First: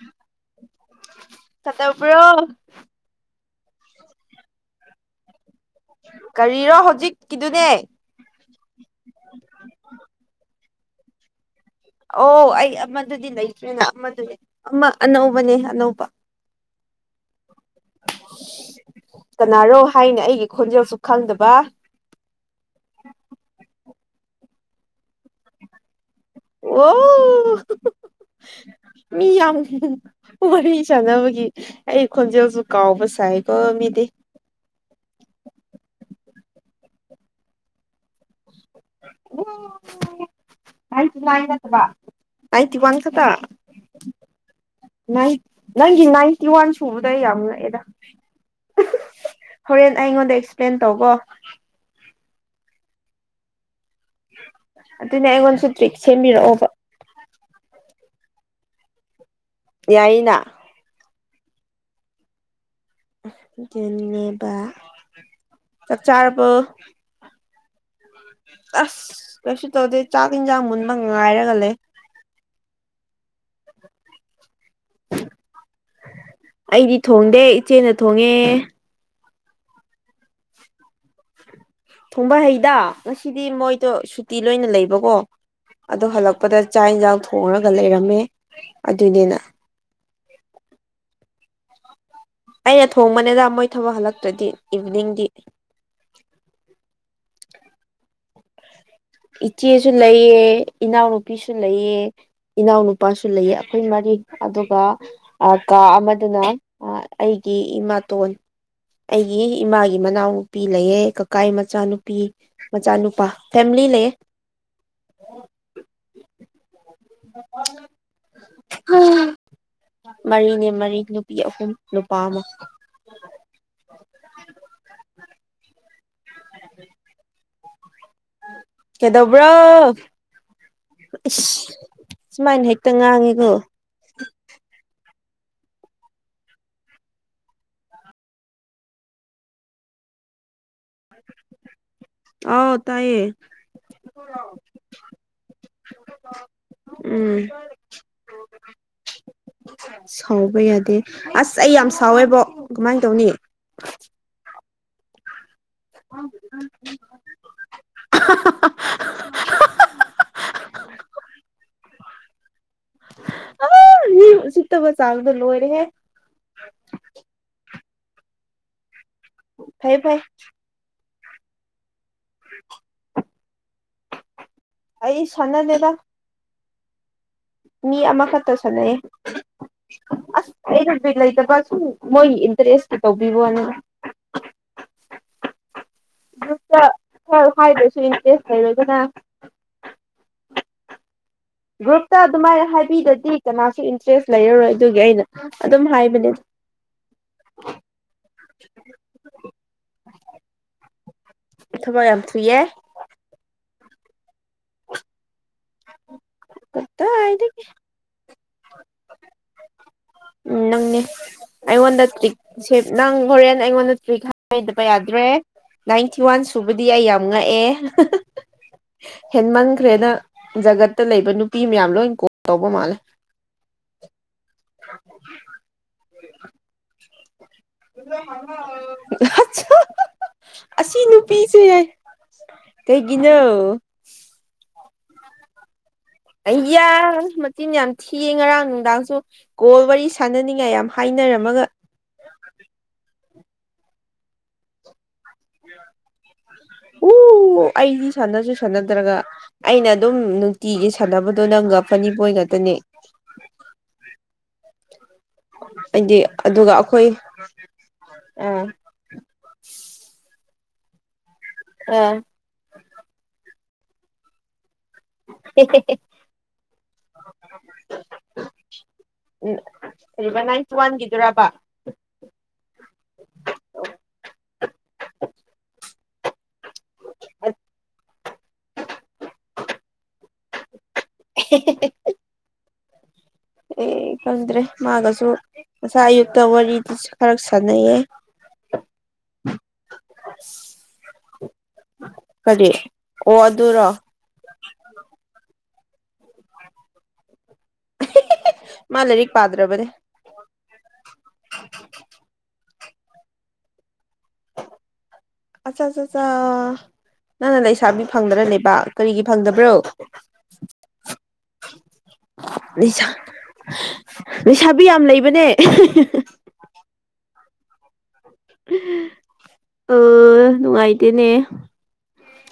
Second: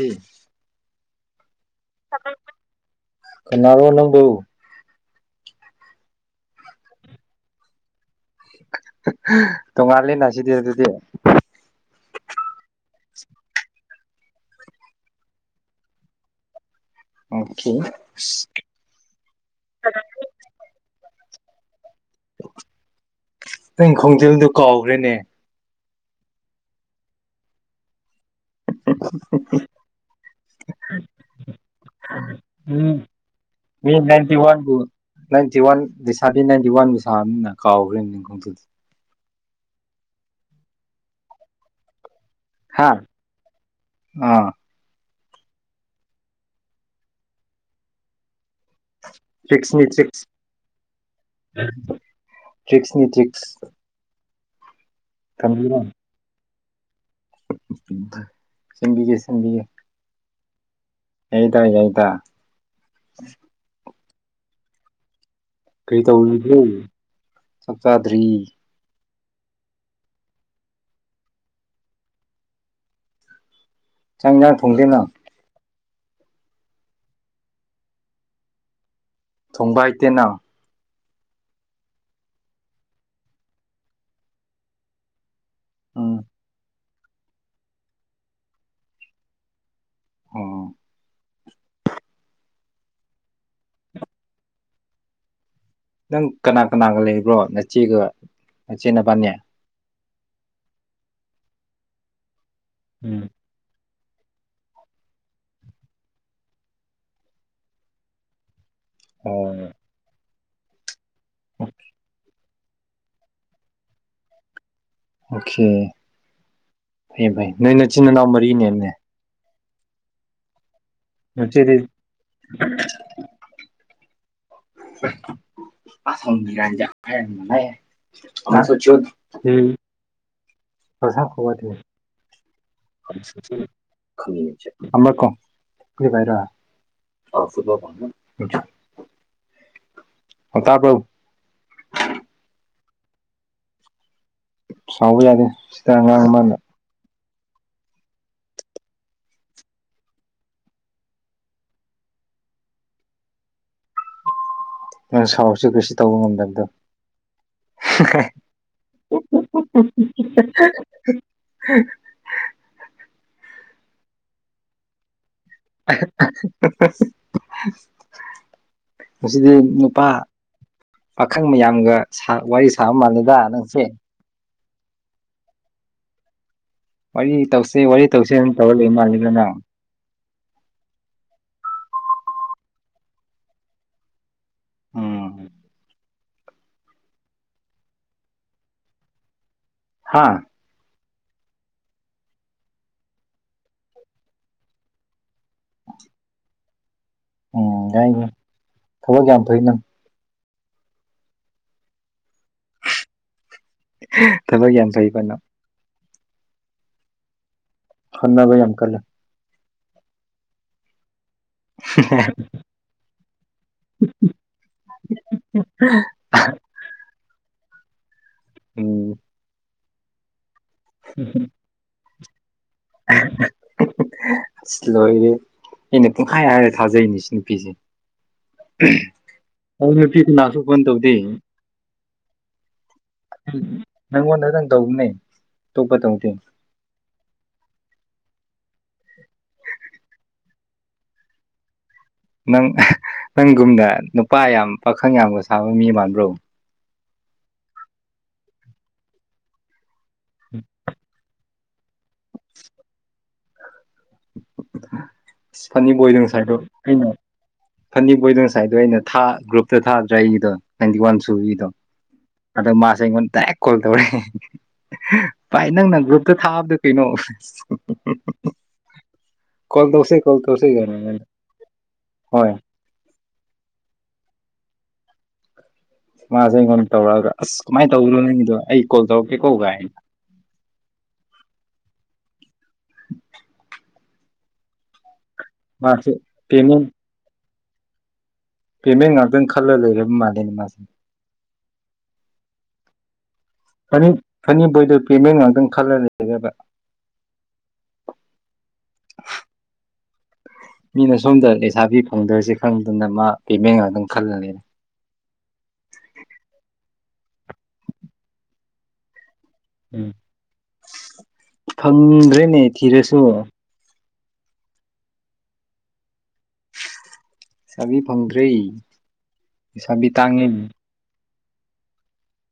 ꯎꯝ ꯐꯠꯇꯕ꯭ꯔꯣ ꯀꯅꯥꯔꯣ ꯑꯅꯕꯎ ꯀꯔꯤꯔꯣ ꯍꯧꯖꯤꯛ ꯀꯗꯨꯅꯦ ꯇꯣꯡꯉꯥꯜꯂꯦꯅ [inaudible] ꯑꯣ ꯑꯩ ꯑꯃꯗꯨꯗꯤ ꯂꯩꯇ꯭ꯦꯅ ꯑꯃꯗꯨꯅꯦ ꯑꯃ ꯑꯅꯧꯕꯅꯦ ꯑꯅꯧꯕ ꯍ ꯀꯅꯥꯅꯣ ꯍꯥꯏꯅ ꯑꯩꯒꯤ ꯈꯣꯟꯖꯦꯜꯁꯨ ꯈꯪꯗꯕ ꯅꯪ ꯈꯣꯡꯖꯦꯜꯗꯨꯣ ꯀꯥꯎꯈ꯭ꯔꯦꯅꯦ ꯑꯣ ꯃꯤ ꯌꯥꯝ ꯋꯥꯔꯤ ꯁꯥꯟꯅꯕꯒꯤ ꯑꯩ ꯈꯣꯟꯖꯦꯜꯁꯨ ꯎꯝ ꯀꯥꯎꯕ ꯁꯥꯏꯕ ꯃꯤ ꯃꯤꯗꯤ ꯅꯥꯏꯟꯇꯤ ꯋꯥꯟꯕꯨ ꯅꯥꯏꯟꯇꯤ ꯋꯥꯟ ꯂꯩꯁꯥꯗꯤ ꯅꯥꯏꯟꯇꯤ ꯋꯥꯟꯁꯥꯅ ꯀꯥꯎꯈ꯭ꯔꯦ ꯅꯤꯡꯣꯡ ꯎꯂꯗꯠꯇꯕ ꯇꯥꯏ ꯇꯤ ꯋꯥꯥꯟ ꯑꯥ ꯀꯗ ꯅꯪꯒꯤ ꯅꯥꯏꯟꯇꯤ ꯋꯥꯟ ꯁꯨꯕꯗ ꯌꯥꯝ ꯉꯛꯑꯦꯗ ꯇ꯭ꯔꯤꯛꯁꯅꯤ ꯍꯣꯔꯦꯟ ꯑꯩ ꯇ꯭ꯔꯤꯛꯁ ꯑꯩꯉꯣꯟꯗ ꯑꯦꯛꯁꯄ꯭ꯂꯦꯟ ꯇꯧꯕꯣ ꯇ꯭ꯔꯔꯤꯛꯁꯅꯤ ꯇ꯭ꯔꯔꯤꯛꯁ ꯑꯗꯨꯅꯦ ꯑꯩꯉꯣꯟꯁꯨ ꯇ꯭ꯔꯤꯦꯛ ꯁꯦꯝꯕꯤꯔꯛꯑꯣꯕ ꯆꯪꯕꯤ ꯀꯦꯁꯤ ꯌꯥꯏꯅ ꯑꯩꯗ ꯑꯩꯏꯗ ꯦꯕ ꯆꯞ ꯆꯔꯔꯕ ꯆꯥꯗꯔꯤ ꯀꯩꯁꯨ ꯇꯧꯗꯦ ꯆꯥꯛ ꯌꯦꯟꯁꯥꯡ ꯃꯨꯟꯕ ꯉ ꯉꯥꯏꯔꯒ ꯂꯩ ꯆꯥꯡ ꯌꯥꯥꯡ ꯊꯣꯡꯗꯦ ꯅꯪ ꯑꯩꯗꯤ ꯊꯣꯡꯗꯦ ꯏꯆꯦꯅ ꯊꯣꯡꯉꯦ ꯊꯣꯡꯕꯥꯏ ꯇꯦꯅꯥ ꯊꯣꯡꯕ ꯍꯩꯗ ꯉꯁꯤꯗꯤ ꯃꯣꯏꯗꯣ ꯁꯨꯇꯤ ꯂꯣꯏꯅ ꯂꯩꯕꯀꯣ ꯑꯗꯣ ꯎꯝ ꯍꯜꯂꯛꯄꯗ ꯆꯥꯛ ꯏꯟꯁꯥꯡ ꯊꯣꯡꯉꯒ ꯂꯩꯔꯝꯃꯦ ꯑꯗꯨꯅꯤꯅ ꯑꯣ ꯑꯩꯅ ꯊꯣꯡꯕꯅꯤꯗ ꯃꯣꯏ ꯊꯕꯛ ꯍꯜꯂꯛꯇ꯭ꯔꯗꯤ ꯏꯚꯤꯅꯤꯡꯗꯤ ꯆꯤꯒꯆꯅꯕꯅꯤ ꯂꯩꯑ ꯏꯅꯥꯎꯅꯨꯄꯤꯁꯨ ꯂꯩꯑ ꯎꯝ ꯏꯅꯥꯎꯅꯨꯄꯥꯁꯨ ꯂꯩꯑ ꯑꯩꯈꯣꯏ ꯃꯔꯤ ꯑꯗꯨꯒ ꯀꯥ ꯑꯃꯗꯨꯅ ꯑꯩꯒꯤ ꯏꯃꯥꯇꯣꯟ ꯑꯩꯒꯤ ꯑꯣ ꯏꯃꯥꯒꯤ ꯃꯅꯥꯎꯅꯨꯄꯤ ꯂꯩꯌꯦ ꯀꯀꯥꯒꯤ ꯃꯆꯥꯅꯨꯄꯤ ꯃꯆꯥ ꯅꯨꯄꯥ ꯐꯦꯃꯤꯂꯤ ꯂꯩ ꯑꯣꯀꯦ ꯐꯌꯦ ꯐꯩ ꯅꯣꯏ ꯅꯆꯤꯟꯜ ꯏꯅꯥꯎ ꯃꯔꯤꯅꯦꯅꯦ ꯃꯔꯤꯅꯦ ꯃꯔꯤ ꯅꯨꯄꯤ ꯑꯍꯨꯝ ꯅꯆꯦꯗꯤ ꯅꯨꯄꯥ ꯑꯃ ꯑꯁꯔꯖ ꯃꯅ [unintelligible] ꯃꯥ ꯁꯣꯁ ꯀꯩꯗꯧꯕ꯭ꯔꯣ ꯈ ꯏꯁ [unintelligible] [inaudible] ꯁꯨꯃꯥꯏꯅ ꯍꯦꯛꯇ ꯉꯥꯡꯉꯤꯀꯣ ꯈꯔ ꯀꯣ [inaudible] ꯔ [unintelligible] [inaudible] ꯇꯕꯔꯣ ꯑꯥꯎ ꯇꯥꯏꯌꯦ ꯁꯥꯎꯕ ꯌꯥꯗꯦ ꯁꯤꯗ ꯑꯉꯥꯡ ꯃꯥꯥꯟꯅ ꯎꯝ [unintelligible] [inaudible] ꯁꯥꯎꯕ ꯌꯥꯗꯦ ꯑꯁ ꯑꯩ ꯌꯥꯝ ꯁꯥꯎꯋꯦꯕꯣ ꯀꯃꯥꯏ ꯇꯧꯅꯤ ꯅꯪ ꯁꯥꯎꯁꯨ ꯀꯔꯤꯁꯤ ꯇꯧꯕ ꯉꯝꯗꯕꯗꯣ [unintelligible] [inaudible] ꯑ ꯁꯤꯠꯇꯕ ꯆ [unintelligible] [inaudible] ꯉꯁꯤꯗꯤ ꯐꯩ ꯅꯨꯄꯥ ꯐꯩ ꯄꯥꯈꯪ ꯃꯌꯥꯝꯒ ꯋꯥꯔꯤ ꯁꯥꯕ ꯃꯥꯜꯂꯦꯗ ꯅꯪꯁꯦ ꯑꯩ ꯁꯥꯟꯅꯗꯦꯕ ꯋꯥꯔꯤ ꯇꯧꯁꯦ ꯃꯤ ꯋꯥꯔꯤ ꯇꯧꯁꯦ ꯑꯃꯈꯛꯇ ꯇꯧꯔ ꯂꯩ ꯁꯥꯟꯅꯩꯑꯦ ꯃꯥꯜꯂꯦꯗ ꯅꯪ ꯑꯁ ꯑꯩ ꯔꯖꯤ ꯂꯩꯇꯕ ꯁꯨꯝ ꯃꯣꯏꯒꯤ ꯏꯟꯇꯔꯦꯁꯇꯨ ꯇꯧꯕꯤꯕꯣꯅ ꯎꯝ ꯭ꯒꯔꯨꯞ ꯇ ꯈꯔ ꯍꯥꯏꯗꯁꯨ ꯏꯟꯇꯔꯦꯁ ꯂꯩꯔꯒꯅ ꯍꯥꯥ [unintelligible] [inaudible] ꯒ꯭ꯔꯨꯞꯇ ꯑꯗꯨꯃꯥꯏꯅ ꯍꯥꯏꯕꯤꯗꯗꯤ ꯀꯅꯥꯁꯨ ꯏꯟꯇꯔꯦꯁ ꯂꯩꯔꯔꯣꯏ ꯑꯗꯨꯒꯤ ꯑꯩꯅ ꯑꯗꯨꯝ ꯍꯥꯏꯕꯅꯦ ꯎꯝ ꯥꯏꯅꯤ ꯊꯕꯛ ꯌꯥꯝ ꯐꯏ ꯅꯪ ꯊꯕꯛ ꯌꯥꯝ ꯊꯨꯏꯌꯦ ꯊꯕꯛ ꯌꯥꯝ ꯐꯩꯕꯅꯣ ꯀꯠꯇ ꯍꯥꯏꯥꯏꯗꯒꯤ ꯕ ꯌꯥꯝꯀꯜꯂꯦ ꯎꯝ ꯅꯪꯅꯦ ꯑꯩꯉꯣꯟꯗ ꯇꯔꯤꯛ ꯅꯪ ꯍꯣꯔꯦꯟ ꯑꯩꯉꯣꯟꯗ ꯇ꯭ꯔꯤꯛ ꯍꯥꯏꯗꯕ ꯌꯥꯗ꯭ꯔꯦ ꯅꯥꯏꯟꯇꯤ ꯋꯥꯟ ꯁꯨꯕꯗꯤ ꯑꯩ ꯌꯥꯝ ꯉꯛꯑꯦ ꯎꯝ ꯍꯦꯟ ꯃꯟꯈ꯭ꯔꯦꯅ ꯖꯒꯠꯇ ꯂꯩꯕ ꯅꯨꯄꯤ ꯃꯌꯥꯝ ꯂꯣꯏ ꯀꯣ ꯇꯧꯕ ꯃꯥꯜꯂꯦ ꯑꯁ ꯂꯣꯏꯔꯦ ꯑꯩꯅ ꯄꯨꯡꯈꯥꯏ ꯍꯥꯏꯔ ꯊꯥꯖꯩꯅꯤꯁꯦ ꯅꯨꯄꯤꯁꯦ ꯑ ꯅꯨꯄꯤꯅꯥꯁꯨ ꯐꯣꯟ ꯑꯁꯤ ꯇꯧꯗꯦ ꯅꯨꯄꯤꯁꯦ ꯀꯩꯒꯤꯅꯣ ꯎꯝ ꯅꯪꯉꯣꯟꯗꯇꯪ ꯇꯧꯕꯅꯦ ꯑꯇꯣꯞꯄ ꯇꯧꯗꯦ ꯑꯌꯥ ꯃ ꯆꯤꯟ ꯌꯥꯝ ꯊꯤꯌꯦ ꯉꯔꯥꯡ ꯅꯨꯡꯗꯥꯡꯁꯨ ꯒꯣꯜ ꯋꯥꯔꯤ ꯁꯥꯟꯅꯅꯤꯡꯉꯥꯏ ꯌꯥꯝ ꯍꯥꯏꯅꯔꯝꯃꯒ ꯅꯪ ꯅꯪꯒꯨꯝꯗ ꯅꯨꯄꯥ ꯌꯥꯝ ꯄꯥꯈꯪ ꯌꯥꯝꯕ ꯁꯥꯕ ꯃꯤ ꯃꯥꯟꯕ꯭ꯔꯣ ꯑꯣ ꯑꯩꯗꯤ ꯁꯥꯟꯅꯁꯨ ꯁꯥꯟꯅꯗ꯭ꯔꯒ ꯑꯩꯅ ꯑꯗꯨꯝ ꯅꯨꯡꯇꯤꯒꯤ ꯁꯥꯟꯅꯕꯗꯣ ꯅꯪꯒ ꯐꯅꯤ ꯄꯣꯏ ꯉꯇꯅꯤ ꯏꯐꯠꯅꯤ ꯣꯏꯗꯁꯥꯏꯗꯣ ꯑꯗꯨꯒ ꯑꯩꯅ ꯑꯩꯈꯣꯏ ꯐꯅꯤꯕꯣꯏꯗꯣ ꯑ ꯉꯁꯥꯏꯗꯣ ꯑꯩꯅ ꯒ꯭ꯔꯨꯞꯇ ꯊꯥꯗ꯭ꯔꯥ ꯑꯩꯒꯤꯗꯣ ꯅꯥꯏꯟꯇꯤ ꯋꯥꯟ ꯁꯨꯕꯤꯗꯣ ꯑ ꯑꯗꯣ ꯃꯥꯁꯦ ꯑꯩꯉꯣꯟꯗ ꯗꯥꯏꯔꯦꯛ ꯀꯣꯜ ꯇꯧꯔꯦ ꯚꯥꯏ ꯅꯪꯅ ꯒ꯭ꯔꯨꯞꯇ ꯊꯥꯕꯗꯣ ꯀꯩꯅꯣ ꯀꯜꯗꯁꯦ ꯀꯜ ꯀꯔꯤꯕ ꯅꯥꯏꯟꯇꯤ ꯇꯧꯁꯤꯒꯅ ꯋꯥꯟꯒꯤꯗꯨꯔꯕ ꯍꯣꯏ ꯃꯥꯁꯦꯦꯡꯣꯟ ꯇꯧꯒ꯭ꯔ ꯑꯁ ꯀꯃꯥꯏ ꯇꯧ꯭ꯔꯣ ꯅꯪ ꯑꯩ ꯀꯣꯜ ꯇꯧ ꯀꯦ ꯀꯧꯒ ꯑꯩꯅ [unintelligible] [inaudible] [unintelligible] [inaudible] ꯑꯩ ꯈꯪꯗ꯭ꯔꯦ ꯃꯥꯒꯁꯨ ꯉꯁꯥ ꯃꯥꯁꯦ ꯑꯌꯨꯛꯇ ꯄꯦꯃꯦꯟ ꯋꯥꯔꯤꯗꯨꯁꯨ ꯈꯔ ꯁꯥꯟꯅꯩꯌꯦ ꯄꯦꯃꯦꯟ ꯉꯥꯛꯇ ꯈꯜꯂ ꯂꯩꯔꯦ ꯃꯥꯅꯦꯅꯃꯁꯦ ꯀꯔꯤ ꯑꯣ ꯑꯗꯨꯔꯣ ꯅꯤ ꯐꯅꯤꯕꯣꯏꯗ ꯄꯦꯃꯦꯟ ꯉꯥꯛꯇꯪ ꯈꯜꯂ ꯂꯩꯕ ꯃꯥ ꯂꯥꯏꯔꯤꯛ ꯄꯥꯗ꯭ꯔꯕꯅꯦ ꯃꯤꯅ ꯁꯣꯝꯗ ꯂꯩꯁꯥꯕꯤꯤ ꯐꯪꯗ꯭ꯔꯁꯦ ꯈꯪꯗꯅ ꯃꯥ ꯄꯦꯃꯦꯟꯒ ꯑꯗꯨꯝ ꯈꯜꯂꯅꯤꯅꯦ ꯑꯆꯥ ꯑꯠꯠ ꯅꯪꯅ ꯂꯩꯁꯥꯕꯤ ꯐꯪꯗꯅ ꯂꯩꯕ ꯀꯔꯤꯒꯤ ꯐꯪꯗꯕ꯭ꯔꯣ ꯐꯪꯗ꯭ꯔꯦꯅꯦ ꯂꯤꯁ ꯊꯤꯔꯁꯨ ꯂꯩꯁꯥꯕꯤ ꯌꯥꯝ ꯂꯩꯕꯅꯦ ꯁꯥꯕꯤ ꯑ ꯐꯪꯗ꯭ꯔꯔꯤꯁꯥꯕꯤ ꯇꯥꯡꯉꯤ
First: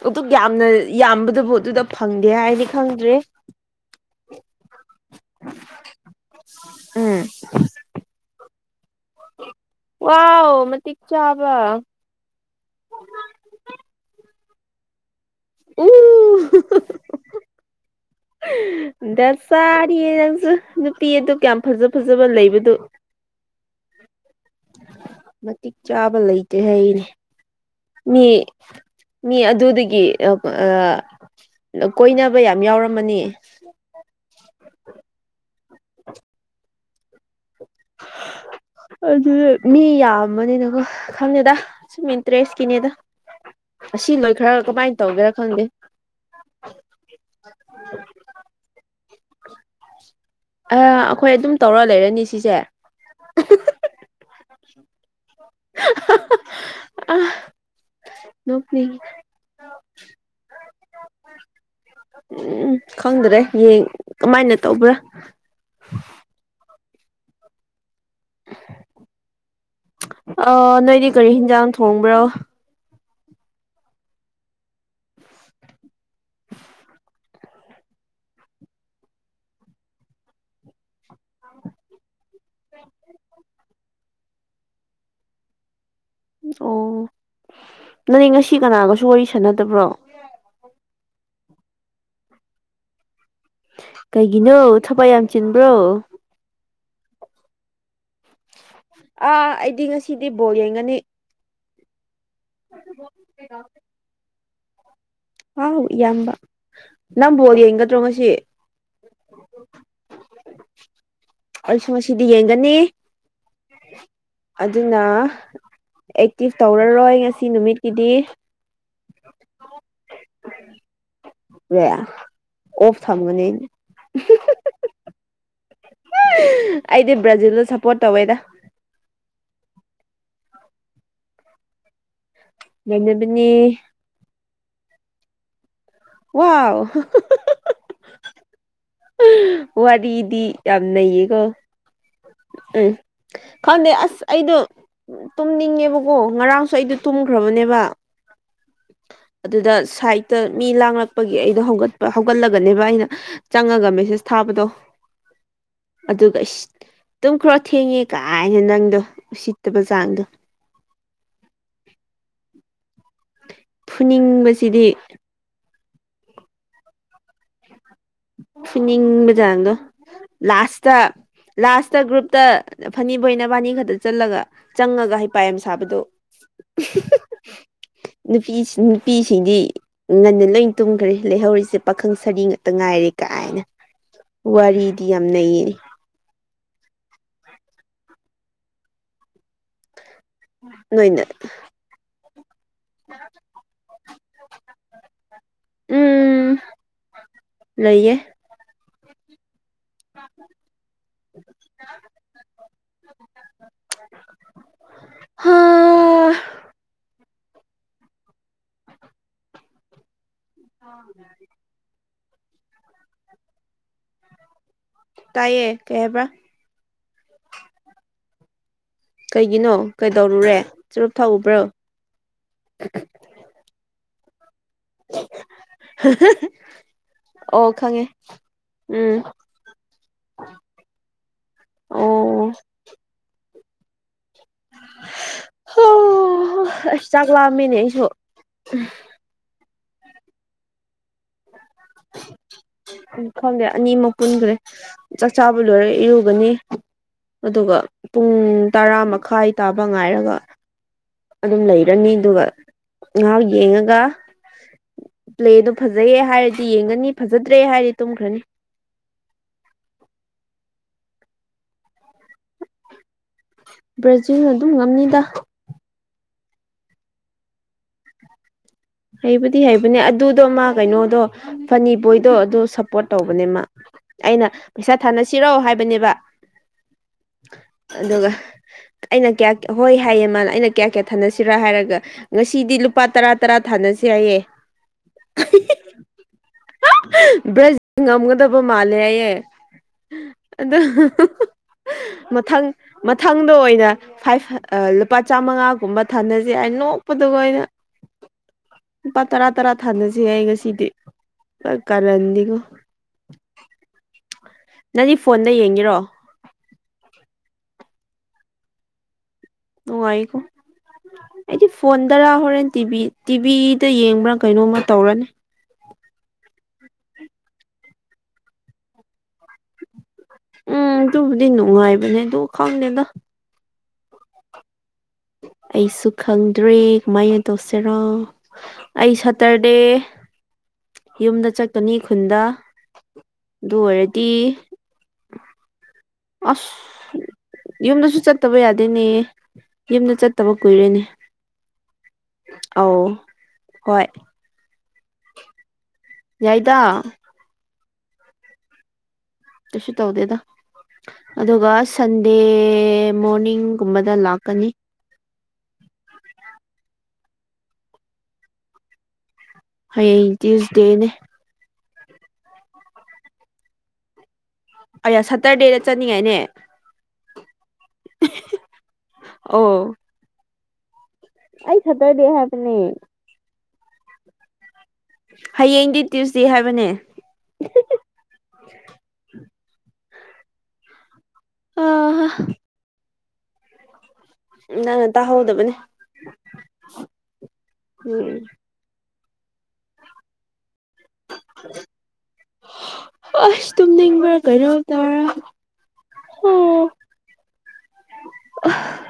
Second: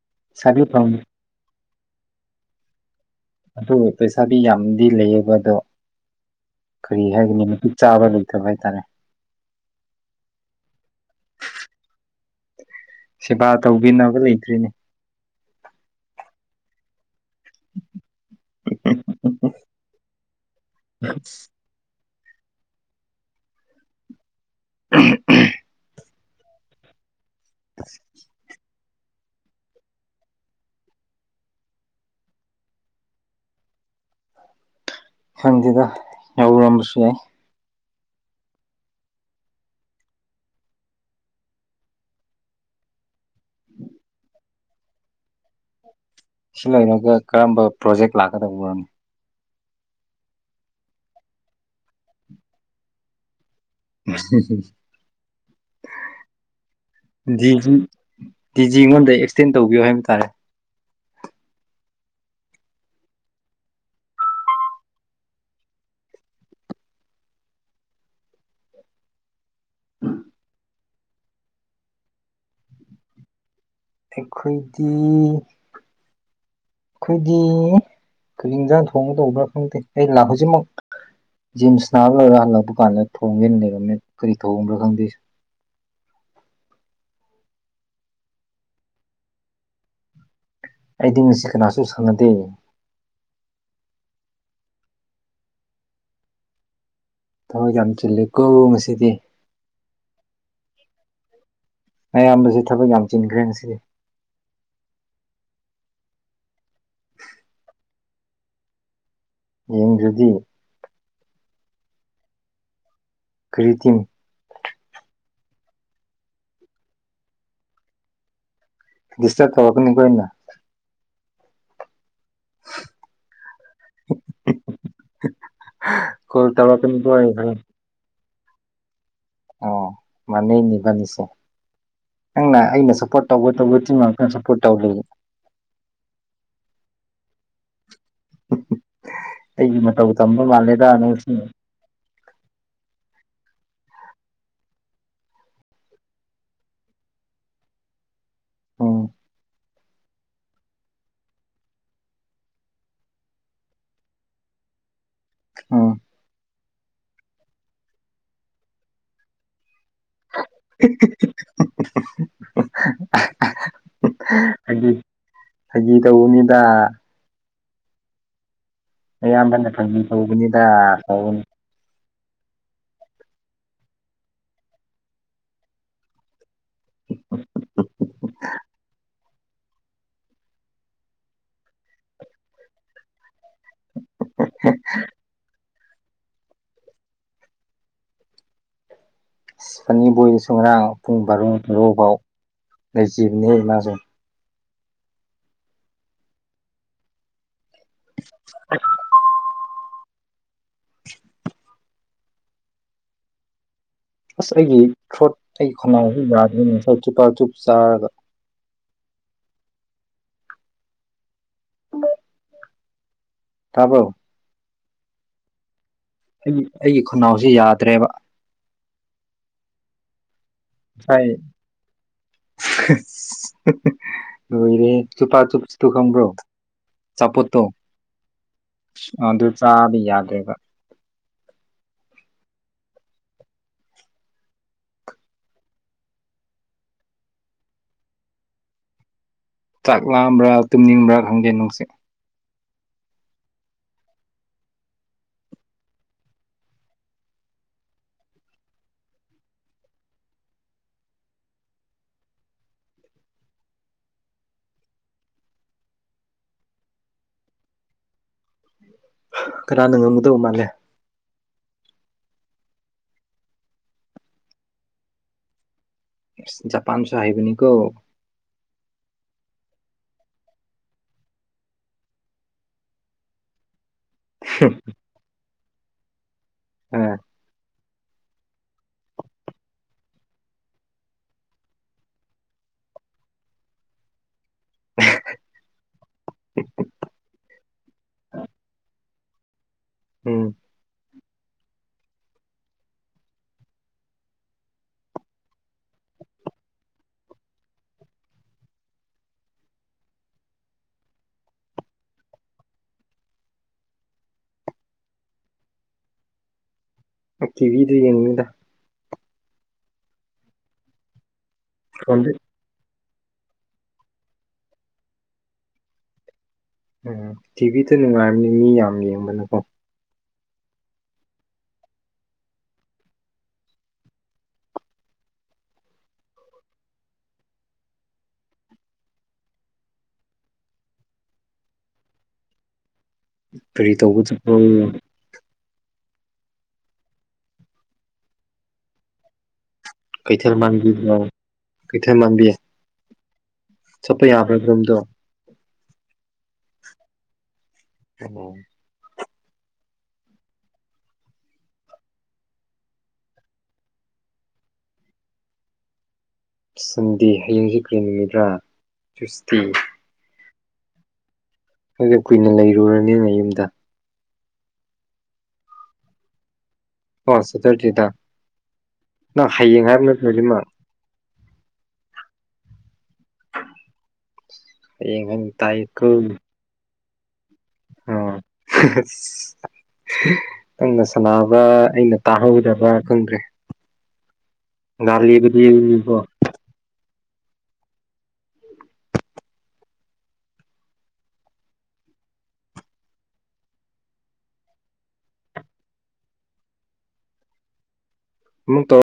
ꯑꯗꯨ ꯌꯥꯝꯅ ꯐꯪ ꯌꯥꯝꯕꯗꯕꯨ ꯑꯗꯨꯗ ꯐꯪꯗꯦ ꯍꯥꯏꯅꯤ ꯈꯪꯗ꯭ꯔꯦ ꯑꯗꯨ ꯄꯩꯁꯥꯗꯤ ꯌꯥꯝꯗꯤ ꯂꯩꯌꯦꯕ ꯑꯗꯣ ꯀꯔꯤ ꯍꯥꯏꯒꯅꯤ ꯃꯇꯄꯤꯛ ꯆꯥꯕ ꯂꯩꯇꯕ ꯍꯥꯏꯇꯥꯔꯦ ꯋꯥ ꯃꯛ ꯆꯥꯕ ꯁꯦꯕꯥ ꯇꯧꯕꯤꯅꯕ ꯂꯩꯇ꯭ꯔꯤꯅꯤ ꯑꯣ ꯗ ꯆꯥꯔꯤꯌꯦ ꯅꯪꯁꯨ ꯅꯨꯄꯤ ꯑꯗꯨ ꯀꯌꯥꯝ ꯐꯖꯕ ꯐꯖꯕ ꯂꯩꯕꯗꯨ ꯃꯇꯤꯛ ꯆꯥꯕ ꯂꯩꯇꯦ ꯍꯅꯦ ꯃꯤ ꯃꯤ ꯑꯗꯨꯗꯒꯤ ꯑ ꯀꯣꯏꯅꯕ ꯌꯥꯝ ꯌꯥꯎꯔꯝꯃꯅꯤ ꯐꯪꯗꯗ ꯌꯥꯎꯎꯔꯝꯕꯁꯨ ꯌꯥꯏ [unintelligible] ꯑꯗꯨ ꯃꯤ ꯌꯥꯝꯕꯅꯤꯅꯀꯣ ꯈꯪꯗꯦꯗ ꯁꯨꯝ ꯏꯟꯇꯔꯦꯁꯀꯤꯅꯦꯗ ꯑꯁꯤ ꯅꯣꯏ ꯈꯔ ꯀꯃꯥꯏꯅ ꯇꯧꯒꯦꯔꯥ ꯈꯪꯗꯦ ꯁꯤ ꯂꯩꯔꯒ ꯀꯔꯝꯕ ꯄ꯭ꯔꯣꯖꯦꯛ ꯂꯥꯛꯀꯗ ꯑꯣꯏꯔꯅꯤꯣ ꯑꯩꯈꯣꯏ ꯑꯗꯨꯝ ꯇꯧꯔ ꯂꯩꯔꯅꯤ ꯁꯤꯁꯦ [unintelligible] [unintelligible] ꯑꯥ ꯗꯤꯖꯤ ꯅꯣꯛꯅꯤꯡ ꯑꯩꯉꯣꯟꯗ ꯑꯦꯛꯁꯇꯦꯟ ꯇꯧꯕꯤꯌꯣ ꯍꯥꯏꯕ ꯇꯥꯔꯦ ꯎꯝ ꯈꯪꯗ꯭ꯔꯦ ꯌꯦ ꯀꯃꯥꯏꯅ ꯇꯧꯕ꯭ꯔꯥ [unintelligible] ꯑ ꯅꯣꯏꯗꯤ ꯀꯔꯤ ꯍꯤꯟꯖꯥꯡ ꯊꯣꯡꯕ꯭ꯔꯣ ꯑꯩꯈꯣꯏꯗꯤ [unintelligible] ꯑꯩꯈꯣꯏꯗꯤ ꯀꯤꯡꯖꯥꯡ ꯊꯣꯡꯕ ꯇꯧꯕ꯭ꯔꯥ ꯈꯪꯗꯦ ꯑꯩ ꯂꯥꯛ ꯍꯧꯖꯤꯛꯃꯛ ꯖꯤꯝꯁ ꯅꯥꯔ ꯂꯣꯏꯔꯒ ꯍꯜꯂꯛꯄ ꯀꯥꯟꯗ ꯊꯣꯡꯒꯦꯅ ꯂꯩꯔꯝꯃꯦ ꯀꯔꯤ ꯊꯣꯡꯕ꯭ꯔꯥ ꯈꯪꯗꯦꯁ ꯑꯣ ꯅꯪꯅꯦ ꯉꯁꯤ ꯀꯅꯥꯒꯁꯨ ꯋꯥꯔꯤ ꯁꯥꯟꯅꯗꯕ꯭ꯔꯣ ꯑꯩꯗꯤ ꯃꯁꯤꯁꯤ ꯀꯅꯥꯁꯨ ꯁꯪꯉꯗꯦ ꯀꯩꯒꯤꯅꯣ ꯊꯕꯏ ꯌꯥꯝ ꯆꯤꯟꯕ꯭ꯔꯣ ꯊ ꯍꯣꯏ ꯇ ꯑꯥ ꯑꯩꯗꯤ ꯉꯁꯤꯗꯤ ꯕꯣꯔ ꯌꯦꯡꯒꯅꯤ ꯑꯌꯥꯝꯕꯁꯤ ꯊꯕꯛ ꯌꯥꯝ ꯆꯤꯟꯈ꯭ꯔꯦ ꯉꯁꯤꯗꯤ ꯑꯥꯎ ꯏꯌꯥꯝꯕ ꯅꯪꯝꯕꯣꯜ ꯌꯦꯡꯒꯗ꯭ꯔꯣ ꯉꯁꯤ ꯌꯦꯡꯗꯗꯤ ꯑꯩꯁꯨ ꯉꯁꯤꯗꯤ ꯌꯦꯡꯒꯅꯤ ꯀꯔꯤ ꯇꯤꯝ ꯑꯗꯨꯅ ꯑꯦꯛꯇꯤꯚ ꯇꯧꯔꯔꯣꯏ ꯉꯁꯤ ꯅꯨꯃꯤꯠꯀꯤꯗꯤ ꯗꯤꯁꯇꯔ ꯇꯧꯈ ꯀꯣꯏꯅ ꯑꯦ ꯑꯣꯐ ꯊꯝꯅꯦ ꯀꯣꯜ ꯇꯧꯔꯛꯀꯅꯤꯀꯣ ꯑꯩꯗꯤ ꯑꯩ ꯕ꯭ꯔꯥꯖꯤꯜꯗ ꯁꯞꯄꯣꯔꯠ ꯇꯧꯋꯦꯗ ꯑ ꯃꯥꯟꯦꯅꯤꯕꯥꯅꯤꯁꯦ ꯅꯪꯅ ꯑꯩꯅ ꯁꯞꯄꯣꯔꯠ ꯇꯧꯕꯒ ꯇꯧꯕ ꯉꯝꯅꯕꯅꯤ ꯇꯤꯟꯕꯛꯇꯪ ꯁꯞꯄꯣꯔꯠ ꯇꯧꯗ ꯋꯥ ꯑꯩꯒꯤ ꯃꯇꯧ ꯋꯥꯗꯤ ꯏꯗꯤ ꯇꯝꯕ ꯌꯥꯝ ꯃꯥꯜꯂꯦꯗ ꯅꯪꯁꯤ ꯅꯌꯦꯒꯣ ꯎꯝ ꯈꯪꯗꯦ ꯑꯁ ꯑꯩꯗꯣ ꯇꯨꯝꯅꯤꯡꯉꯦꯕꯀꯣ ꯉꯔꯥꯡꯁꯨ ꯑꯩꯗꯣ ꯇꯨꯝꯈ꯭ꯔꯕꯅꯦꯕ ꯑꯣ ꯑꯗꯨꯗ ꯁꯥꯏꯠꯇ ꯃꯤ ꯂꯥꯡꯂꯛꯄꯒꯤ ꯑꯩꯗꯣ ꯍꯧꯒꯠꯄ ꯍꯧꯒꯠꯂꯒꯅꯦꯕ ꯑꯩꯅ ꯆꯪꯉꯒ ꯃꯦꯁꯦꯁ ꯊꯥꯕꯗ ꯇꯣ ꯎꯝ ꯑꯗꯨꯒ ꯏꯁ ꯑꯗꯨꯨꯝ ꯈꯔꯣ ꯊꯦꯡꯉꯦ ꯀꯥꯏꯅ ꯅꯪꯗꯣ ꯄꯆꯒ ꯐꯨꯅꯤꯡꯕꯁꯤꯗꯤ ꯐꯒꯤ ꯇꯧꯕꯅꯤꯗ ꯑꯌꯥꯝꯕꯅ ꯐꯨꯅꯤꯡꯕꯖꯥꯡꯗꯣ ꯐꯥꯒꯤ ꯇꯧꯕꯅꯤꯗ ꯂꯥꯁꯇ ꯇꯧꯕꯅꯤ ꯂꯥꯁꯇ ꯒ꯭ꯔꯨꯞ ꯇ ꯐꯅꯤꯕꯣꯏꯅꯕꯥꯅꯤ ꯈꯛꯇ ꯆꯜꯂꯒ ꯆꯪꯉꯒ ꯍꯥꯏꯩ ꯄꯥꯏ ꯑꯃ ꯁꯥꯕꯗꯣ ꯅꯨꯄꯤꯁꯤꯡ ꯅꯨꯄꯤꯁꯤꯡꯗꯤ ꯉꯟꯅ ꯂꯣꯏ ꯇꯨꯝꯈ꯭ꯔꯦ ꯂꯩꯍꯧꯔꯤꯁꯦ ꯄꯥꯈꯪ ꯁꯔꯤ ꯉꯥꯛꯇ ꯉꯥꯏꯔꯦ ꯀꯥꯏꯅ ꯋꯥꯔꯤꯗꯤ ꯌꯥꯝ ꯅꯩꯌꯦ ꯁꯤꯐꯥꯟꯅꯤ ꯣꯏꯅ ꯁꯪ꯭ꯔ ꯄꯨꯡ ꯅꯣꯏꯅ ꯔꯨꯡ ꯔꯕꯥꯎ ꯅꯖꯤꯞꯅꯤꯃꯖ ꯎꯝ ꯂꯣꯏꯌꯦ [inaudible] ꯑꯁ ꯑꯩꯒꯤ ꯊ꯭ꯔꯣꯠ ꯍꯥ ꯑꯩꯒꯤ ꯈꯣꯡꯅꯥꯡꯁꯤ ꯅ ꯉꯁꯥꯏ ꯆꯤꯄ ꯆꯨꯞ ꯆꯥꯔꯒ ꯍꯥꯎ ꯇꯥꯕꯣ ꯇꯌꯦ ꯑꯩ ꯑꯩꯒꯤ ꯈꯨꯅꯥꯎꯁꯤ ꯌꯥꯗ꯭ꯔꯦꯕ ꯀꯩꯒꯤꯅꯣ ꯀꯩꯗꯧꯔꯨꯔꯦ ꯆꯨꯔꯨꯞ ꯉꯁꯥꯏ ꯊꯥꯎꯕ꯭ꯔꯣ ꯂꯣꯏꯔꯦ ꯆꯨꯞꯄꯥ ꯆꯨꯞ ꯆꯇꯨ ꯈꯪꯕ꯭ꯔꯣ ꯑꯆꯥꯄꯣꯠꯇꯣ ꯑꯣ ꯈꯪꯉꯦ ꯎꯝ ꯑꯗꯨ ꯆꯥꯗꯤ ꯌꯥꯗꯦꯕ ꯑꯣ ꯍ ꯑꯣ ꯑꯩꯁꯨ ꯆꯥꯛ ꯂꯥꯛꯑꯝꯃꯤꯅꯦ ꯑꯩꯁꯨ ꯆꯥꯛ ꯂꯥꯑꯝꯕ꯭ꯔꯥ ꯇꯨꯝꯅꯤꯡꯕ꯭ꯔꯥ ꯈꯪꯗꯦ ꯅꯨꯡꯁꯤꯠ ꯎꯝ ꯈꯪꯗꯦ ꯑꯅꯤꯃꯛ ꯀꯨꯟꯈꯔꯦ ꯆꯥꯛꯆꯥꯥꯕ ꯂꯣꯏꯔ ꯏꯔꯨꯒꯅꯤ ꯑꯗꯨꯒ ꯄꯨꯡ ꯇꯔꯥ ꯃꯈꯥꯏ ꯇꯥꯕ ꯉꯥꯏꯔꯒ ꯑꯗꯨꯝ ꯂꯩꯔꯅꯤ ꯑꯗꯨꯒ ꯉꯍꯥꯛ ꯌꯦꯡꯉꯒ ꯄ꯭ꯂꯦꯗꯣ ꯐꯖꯩꯌꯦꯦ ꯍꯥꯏꯔꯗꯤ ꯌꯦꯡꯒꯅꯤ ꯐꯖꯗ꯭ꯔꯦ ꯍꯥꯏꯔꯗꯤ ꯇꯨꯝꯈ꯭ꯔꯅꯤ ꯈꯔꯅꯥ ꯅ ꯑꯃꯕꯨꯨꯗꯧ ꯃꯥꯂꯦ ꯕ꯭ꯔꯥꯖꯤꯜ ꯑꯗꯨꯝ ꯉꯝꯅꯤꯗ ꯖꯄꯥꯟꯁꯨꯣꯍꯏꯕꯅꯤ ꯀ ꯍꯩꯕꯨꯗꯤ ꯍꯩꯕꯅꯦ ꯑꯗꯨꯗꯣ ꯃꯥ ꯀꯩꯅꯣꯗꯣ ꯐꯅꯤꯕꯣꯏꯗꯣ ꯑꯗꯨꯗꯣ ꯁꯞꯄꯣꯔꯠ ꯇꯧꯕꯅꯦ ꯃꯥ ꯑꯩꯅ ꯄꯩꯁꯥ ꯊꯥꯅꯁꯤꯔꯣ ꯍꯥꯏꯕꯅꯦꯕ ꯑꯝ ꯑꯗꯨꯒ ꯑꯩꯅ ꯀꯌꯥ ꯍꯣꯏ ꯍꯥꯏꯌꯦ ꯃꯥ ꯑꯩꯅ ꯀꯌꯥ ꯀꯌꯥ ꯊꯅꯁꯤꯔꯥ ꯍꯥꯏꯔꯒ ꯉꯁꯤꯗꯤ ꯂꯨꯄꯥ ꯇꯔꯥ ꯇꯔꯥ ꯊꯥꯅꯁꯦ ꯍꯥꯏꯏꯌꯦ ꯉꯝꯒꯗꯕꯃꯥ ꯂꯌꯥ ꯎꯝ ꯑꯗ ꯃꯊꯪ ꯃꯊꯪꯗ ꯑꯣꯏꯅ ꯐꯥꯏꯚ ꯂꯨꯄꯥ ꯆꯥꯝꯃꯉꯥꯒꯨꯝꯕ ꯊꯅꯁꯦ ꯍꯥꯏꯣꯛ ꯂꯄꯗꯨꯒ ꯑꯩꯅ ꯂꯨꯄꯥ ꯇꯔꯥ ꯇꯔꯥ ꯊꯥꯅꯁꯤ ꯑꯩ ꯉꯁꯤꯗꯤ ꯀꯗꯤꯒꯣ ꯅꯪꯗꯤ ꯐꯣꯟꯗ ꯌꯦꯡꯒꯔꯣ ꯀꯤꯕꯤꯗ ꯌꯦꯡꯅꯤꯡꯗꯦ ꯅꯨꯡꯉꯥꯏꯀꯣ ꯑꯩꯗꯤ ꯐꯣꯟꯗꯔꯥ ꯐꯣꯟꯗ ꯍꯣꯔꯦꯟ ꯇꯤꯚꯤ ꯇꯤꯚꯤꯗ ꯌꯦꯡꯕ꯭ꯔꯥ ꯀꯩꯅꯣꯝꯃ ꯇꯧꯔꯅꯤ꯫ ꯎꯝ ꯇꯤꯚꯤꯗ ꯅꯨꯡꯉꯥꯏꯔꯅꯤ ꯃꯤ ꯌꯥꯝ ꯌꯦꯡꯕꯅꯀꯣ ꯎꯝ ꯑꯗꯨꯕꯨꯗꯤ ꯅꯨꯡꯉꯥꯏꯕꯅꯦ ꯑꯗꯨ ꯈꯪꯗꯦꯗ [unintelligible] ꯑꯩꯁꯨ ꯈꯪꯗ꯭ꯔꯦ ꯀꯃꯥꯏꯅ ꯇꯧꯁꯤꯔꯣ ꯑꯩ ꯁꯇꯔꯗꯦ ꯌꯨꯝꯗ ꯆꯀꯅꯤ ꯈꯨꯟꯗ ꯑꯗꯨ ꯀꯔꯤ ꯇꯧꯕ ꯑꯣꯏꯔꯗꯤ ꯆꯠꯄꯔꯣ? ꯑꯁ ꯌꯨꯝꯗꯁꯨ ꯆꯠꯇꯕ ꯌꯥꯗꯦꯅꯦ ꯌꯨꯝꯗ ꯆꯠꯇꯕ ꯀꯨꯏꯔꯦꯅꯦ ꯫ ꯀꯩꯊꯦꯃꯥꯡꯕꯤ ꯍꯣꯏ ꯆꯠꯄ ꯌꯥꯕ꯭ꯔ ꯑꯗꯨꯔꯣꯝꯗꯣ ꯌꯥꯏꯗ [unintelligible] ꯇꯁꯨ ꯇꯧꯗꯦꯗ ꯑꯗꯨꯒ ꯁꯟꯗꯦ ꯃꯣꯔꯅꯤꯡꯒꯨꯝꯕꯗ ꯂꯥꯛꯀꯅꯤ꯫ [inaudible] ꯁꯟꯗꯦ ꯍꯌꯦꯡꯖꯦ ꯀꯔꯤ ꯅꯨꯃꯤꯠꯔꯥ [unintelligible] ꯍꯌꯦꯡ ꯇ꯭ꯌꯨꯁ ꯗꯦꯅꯦ [unintelligible] ꯀꯨꯏꯅ ꯂꯩꯔꯨꯔꯅꯤ ꯅꯌꯨꯝꯗ ꯑꯌꯥ ꯁꯇꯔꯗꯦꯗ ꯆꯠꯅꯤꯉꯥꯏꯅꯦ ꯑ ꯁꯇꯔꯗꯤꯗ ꯅꯪ ꯑꯣ ꯍꯌꯦꯡ ꯍꯥꯏꯕ [unintelligible] ꯑꯩ ꯁꯇꯔꯗꯦ ꯍꯥꯏꯕꯅꯦ ꯍꯌꯦꯡ ꯍꯥꯏꯅ ꯍꯌꯦꯡꯗꯤ ꯇ꯭ꯌꯨꯁꯗꯦ ꯍꯥꯏꯕꯅꯦ ꯑ [unintelligible] ꯁꯅꯥꯕ ꯑ ꯑꯩꯅ ꯇꯥꯍꯧꯗꯕ ꯈꯪꯗ꯭ꯔꯦ ꯅꯪ ꯒꯥꯂꯤꯕꯨꯗꯤ ꯇꯥꯍꯧꯗꯕꯅꯦ ꯑꯩꯅꯤꯀꯣ ꯎꯝ ꯍꯥ ꯑꯁ ꯇꯨꯝꯅꯤꯡꯕꯔ ꯀꯩꯅꯣꯝ ꯇꯧꯔꯦ꯫ ꯍꯥ [unintelligible]